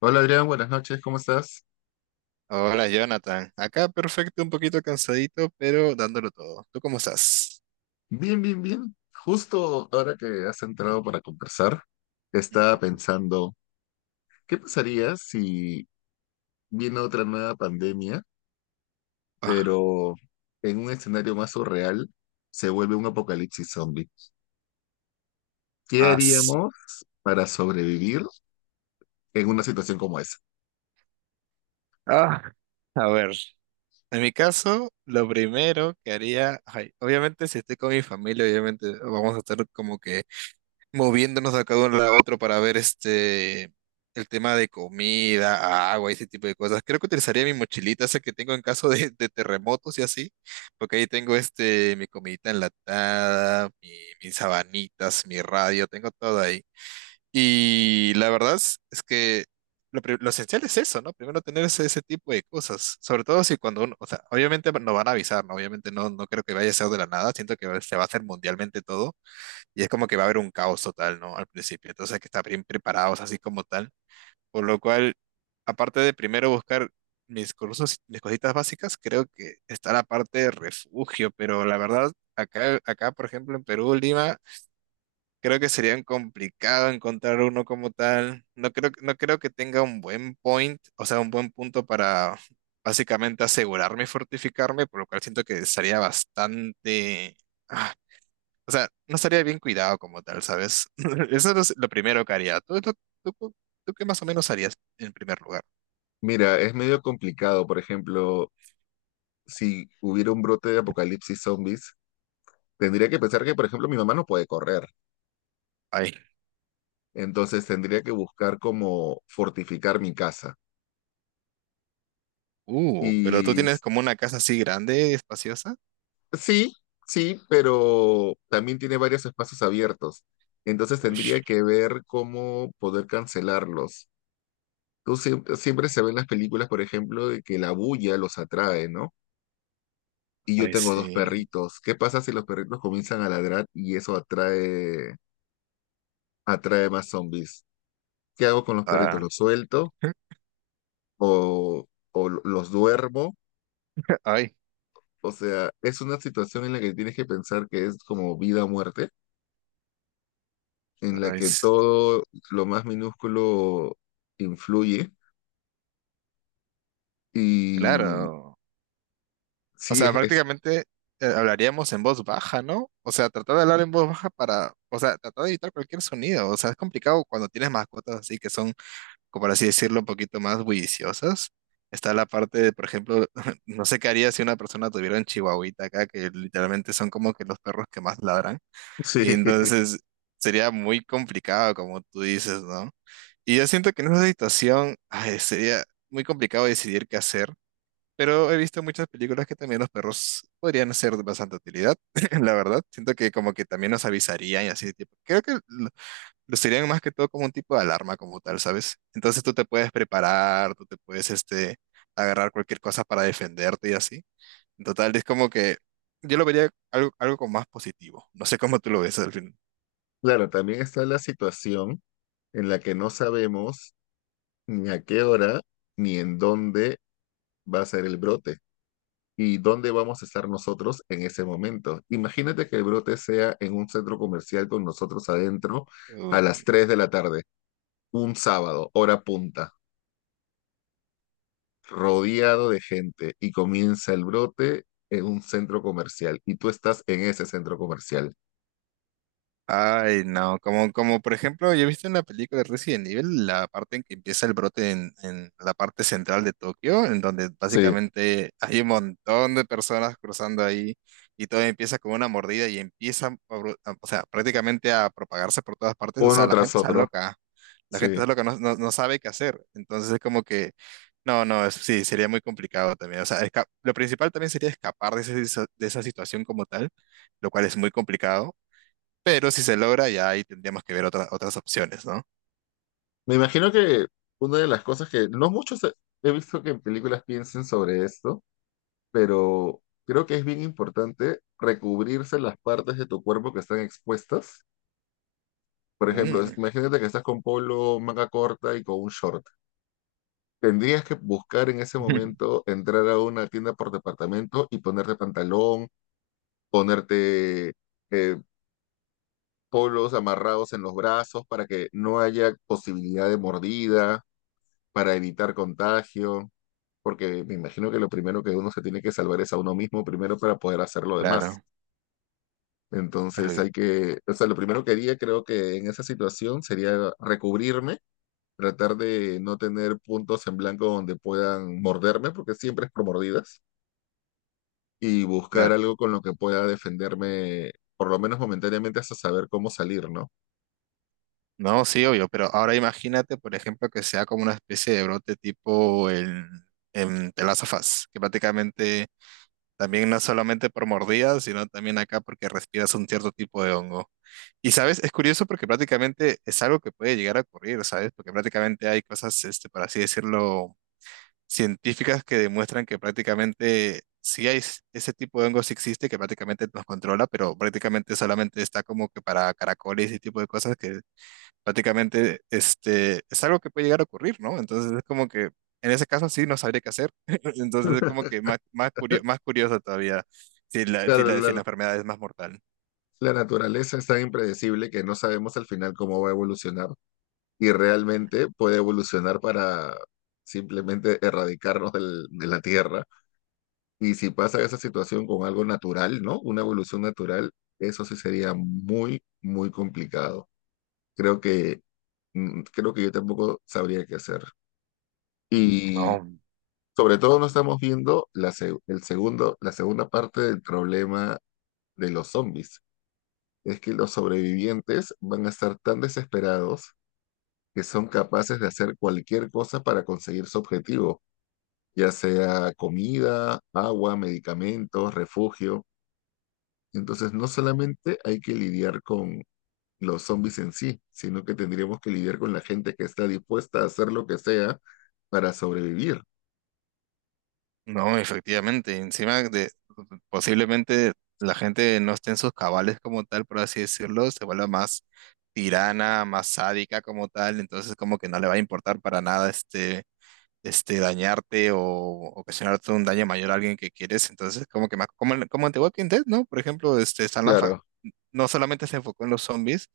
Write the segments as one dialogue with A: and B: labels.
A: Hola Adrián, buenas noches, ¿cómo estás?
B: Hola Jonathan, acá perfecto, un poquito cansadito, pero dándolo todo. ¿Tú cómo estás?
A: Bien, bien, bien. Justo ahora que has entrado para conversar, estaba
B: Ujú.
A: pensando, ¿qué pasaría si viene otra nueva pandemia,
B: Ah,
A: pero en un escenario más surreal se vuelve un apocalipsis zombie? ¿Qué
B: as-
A: haríamos para sobrevivir en una situación como esa?
B: ah, a ver, en mi caso, lo primero que haría, ay, obviamente si estoy con mi familia, obviamente vamos a estar como que moviéndonos acá de cada uno a otro para ver este el tema de comida, agua, ese tipo de cosas. Creo que utilizaría mi mochilita, esa que tengo en caso de terremotos y así, porque ahí tengo este mi comidita enlatada, mis sabanitas, mi radio, tengo todo ahí. Y la verdad es que lo esencial es eso, ¿no? Primero tener ese, ese tipo de cosas, sobre todo si cuando uno, o sea, obviamente nos van a avisar, ¿no? Obviamente no creo que vaya a ser de la nada, siento que se va a hacer mundialmente todo y es como que va a haber un caos total, ¿no? Al principio. Entonces hay que estar bien preparados así como tal. Por lo cual, aparte de primero buscar mis cursos, mis cositas básicas, creo que está la parte de refugio, pero la verdad, acá, por ejemplo, en Perú, Lima, creo que sería complicado encontrar uno como tal. No creo que tenga un buen point, o sea, un buen punto para básicamente asegurarme y fortificarme, por lo cual siento que estaría bastante... ah, o sea, no estaría bien cuidado como tal, ¿sabes? Eso es lo primero que haría. Tú, tú- tú qué más o menos harías en primer lugar?
A: Mira, es medio complicado, por ejemplo, si hubiera un brote de apocalipsis zombies, tendría que pensar que, por ejemplo, mi mamá no puede correr.
B: Ay,
A: Entonces tendría que buscar como fortificar mi casa.
B: pero tú
A: Y
B: tienes como una casa así grande, espaciosa.
A: sí, sí, pero también tiene varios espacios abiertos. Entonces
B: Uy,
A: tendría que ver cómo poder cancelarlos. Tú siempre, siempre se ven las películas, por ejemplo, de que la bulla los atrae, ¿no? Y yo
B: ay,
A: tengo dos
B: sí.
A: perritos. ¿Qué pasa si los perritos comienzan a ladrar y eso atrae más zombies? ¿Qué hago con los perritos?
B: Ah,
A: ¿Los suelto o, o los duermo?
B: ay,
A: O sea, es una situación en la que tienes que pensar que es como vida o muerte, en la
B: ay,
A: que
B: s-
A: todo lo más minúsculo influye. Y
B: claro. O
A: sí,
B: sea, prácticamente hablaríamos en voz baja, ¿no? O sea, tratar de hablar en voz baja para, o sea, tratar de evitar cualquier sonido. O sea, es complicado cuando tienes mascotas así que son como por así decirlo, un poquito más bulliciosas. Está la parte de, por ejemplo, no sé qué haría si una persona tuviera un chihuahuita acá, que literalmente son como que los perros que más ladran.
A: sí,
B: Y entonces sería muy complicado, como tú dices, ¿no? Y yo siento que en esa situación ay, sería muy complicado decidir qué hacer, pero he visto muchas películas que también los perros podrían ser de bastante utilidad, la verdad. Siento que como que también nos avisarían y así, tipo, creo que lo sirven más que todo como un tipo de alarma como tal, ¿sabes? Entonces tú te puedes preparar, tú te puedes este, agarrar cualquier cosa para defenderte y así. En total, es como que yo lo vería algo, algo como más positivo. No sé cómo tú lo ves al fin.
A: claro, también está la situación en la que no sabemos ni a qué hora ni en dónde va a ser el brote y dónde vamos a estar nosotros en ese momento. Imagínate que el brote sea en un centro comercial con nosotros adentro a las
B: Uy.
A: 3 de la tarde, un sábado, hora punta, rodeado de gente y comienza el brote en un centro comercial y tú estás en ese centro comercial.
B: Ay, no, como, como por ejemplo, yo he visto en la película de Resident Evil la parte en que empieza el brote en la parte central de Tokio, en donde
A: Sí,
B: básicamente hay un montón de personas cruzando ahí y todo empieza con una mordida y empieza, o sea, prácticamente a propagarse por todas partes, o sea,
A: uno
B: la
A: tras
B: gente está
A: otro.
B: loca, la gente
A: Sí.
B: está loca, no sabe qué hacer, entonces es como que, no, no, es- sí, sería muy complicado también, o sea, lo principal también sería escapar de esa situación como tal, lo cual es muy complicado. Pero si se logra, ya ahí tendríamos que ver otras opciones, ¿no?
A: Me imagino que una de las cosas que no muchos he visto que en películas piensen sobre esto, pero creo que es bien importante recubrirse las partes de tu cuerpo que están expuestas. Por ejemplo, es-
B: Mm.
A: imagínate que estás con polo, manga corta y con un short. Tendrías que buscar en ese momento entrar a una tienda por departamento y ponerte pantalón, ponerte eh, polos amarrados en los brazos para que no haya posibilidad de mordida, para evitar contagio, porque me imagino que lo primero que uno se tiene que salvar es a uno mismo primero para poder hacer lo demás.
B: Claro,
A: Entonces
B: eh,
A: hay que, o sea, lo primero que haría creo que en esa situación sería recubrirme, tratar de no tener puntos en blanco donde puedan morderme, porque siempre es por mordidas, y buscar
B: claro.
A: algo con lo que pueda defenderme, por lo menos momentáneamente, hasta saber cómo salir, ¿no?
B: No, sí, obvio, pero ahora imagínate, por ejemplo, que sea como una especie de brote tipo en The Last of Us, que prácticamente también no es solamente por mordidas, sino también acá porque respiras un cierto tipo de hongo. Y sabes, es curioso porque prácticamente es algo que puede llegar a ocurrir, ¿sabes? Porque prácticamente hay cosas, este, por así decirlo, científicas que demuestran que prácticamente ese tipo de hongo sí existe, que prácticamente nos controla, pero prácticamente solamente está como que para caracoles y ese tipo de cosas que prácticamente este, es algo que puede llegar a ocurrir, ¿no? Entonces es como que en ese caso sí no sabría qué hacer. Entonces es como que más curioso todavía
A: Claro,
B: si la
A: la,
B: enfermedad es más mortal.
A: la naturaleza es tan impredecible que no sabemos al final cómo va a evolucionar y realmente puede evolucionar para simplemente erradicarnos de la Tierra. Y si pasa esa situación con algo natural, ¿no? Una evolución natural, eso sí sería muy, muy complicado. Creo que, creo que yo tampoco sabría qué hacer. Y
B: No.
A: sobre todo no estamos viendo la, se- el segundo, la segunda parte del problema de los zombies, es que los sobrevivientes van a estar tan desesperados que son capaces de hacer cualquier cosa para conseguir su objetivo, ya sea comida, agua, medicamentos, refugio. Entonces, no solamente hay que lidiar con los zombies en sí, sino que tendríamos que lidiar con la gente que está dispuesta a hacer lo que sea para sobrevivir.
B: No, efectivamente, encima de posiblemente la gente no esté en sus cabales como tal, por así decirlo, se vuelva más tirana, más sádica como tal, entonces como que no le va a importar para nada este, este dañarte o ocasionarte un daño mayor a alguien que quieres, entonces como que más, como, como en The Walking Dead, ¿no? Por ejemplo, este, están las.
A: Claro,
B: No solamente se enfocó en los zombies,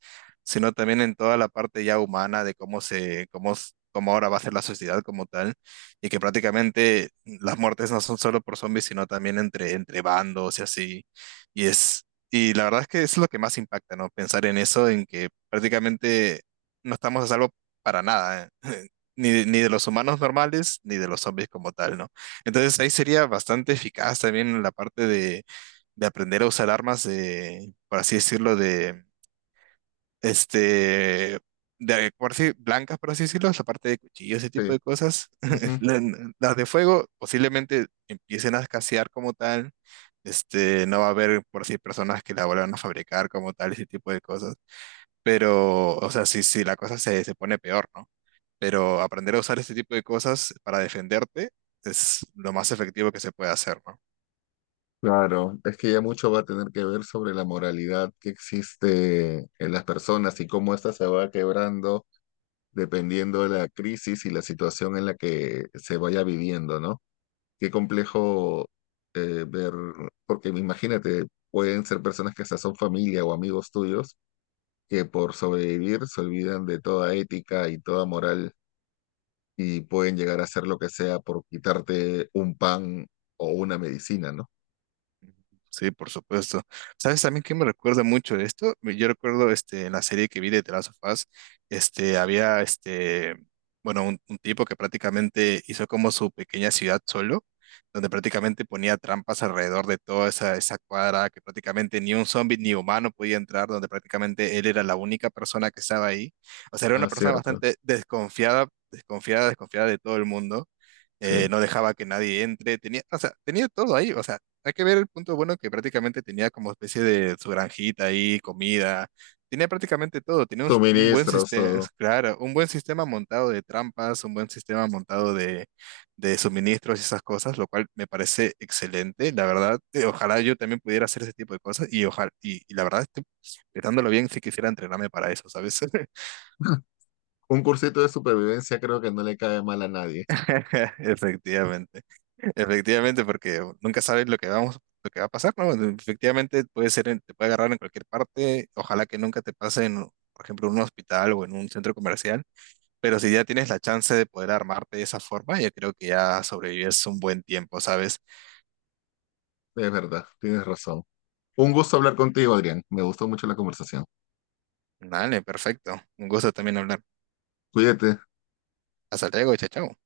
B: sino también en toda la parte ya humana de cómo cómo ahora va a ser la sociedad como tal, y que prácticamente las muertes no son solo por zombies, sino también entre, entre bandos y así. Y es, y la verdad es que es lo que más impacta, ¿no? Pensar en eso, en que prácticamente no estamos a salvo para nada, ¿eh? Ni de los humanos normales, ni de los zombies como tal, ¿no? Entonces ahí sería bastante eficaz también la parte de aprender a usar armas de, por así decirlo, de, este, de, por así, blancas, por así decirlo, la parte de cuchillos, ese tipo
A: sí.
B: de cosas.
A: Ujú.
B: La- Las de fuego posiblemente empiecen a escasear como tal. Este, no va a haber, por así, personas que la vuelvan a fabricar como tal, ese tipo de cosas. Pero, o sea, sí, la cosa se pone peor, ¿no? Pero aprender a usar este tipo de cosas para defenderte es lo más efectivo que se puede hacer, ¿no?
A: Claro, es que ya mucho va a tener que ver sobre la moralidad que existe en las personas y cómo ésta se va quebrando dependiendo de la crisis y la situación en la que se vaya viviendo, ¿no? Qué complejo ver, porque imagínate, pueden ser personas que hasta son familia o amigos tuyos que por sobrevivir se olvidan de toda ética y toda moral y pueden llegar a hacer lo que sea por quitarte un pan o una medicina, ¿no?
B: Sí, por supuesto. ¿Sabes también qué me recuerda mucho esto? Yo recuerdo este, en la serie que vi de The Last of Us, este, había este, bueno, un tipo que prácticamente hizo como su pequeña ciudad solo, donde prácticamente ponía trampas alrededor de toda esa, esa cuadra, que prácticamente ni un zombie ni humano podía entrar, donde prácticamente él era la única persona que estaba ahí. O sea, era una
A: Ah,
B: persona
A: cierto,
B: bastante desconfiada de todo el mundo
A: sí.
B: no dejaba que nadie entre, tenía, o sea, tenía todo ahí, o sea, hay que ver el punto bueno que prácticamente tenía como especie de su granjita ahí, comida, tenía prácticamente todo, tenía un buen
A: Suministros,
B: sistema,
A: todo.
B: claro, un buen sistema montado de trampas, un buen sistema montado de suministros y esas cosas, lo cual me parece excelente, la verdad, ojalá yo también pudiera hacer ese tipo de cosas y ojalá, y la verdad, estoy pensándolo bien si quisiera entrenarme para eso, ¿sabes?
A: Un cursito de supervivencia creo que no le cae mal a nadie.
B: Efectivamente. Efectivamente, porque nunca sabes lo que va a pasar, ¿no? Efectivamente puede ser, te puede agarrar en cualquier parte, ojalá que nunca te pase en, por ejemplo, en un hospital o en un centro comercial, pero si ya tienes la chance de poder armarte de esa forma, yo creo que ya sobrevives un buen tiempo, ¿sabes?
A: Es verdad, tienes razón. Un gusto hablar contigo, Adrián. Me gustó mucho la conversación.
B: Dale, perfecto. Un gusto también hablar.
A: Cuídate.
B: Hasta luego, chao, chao.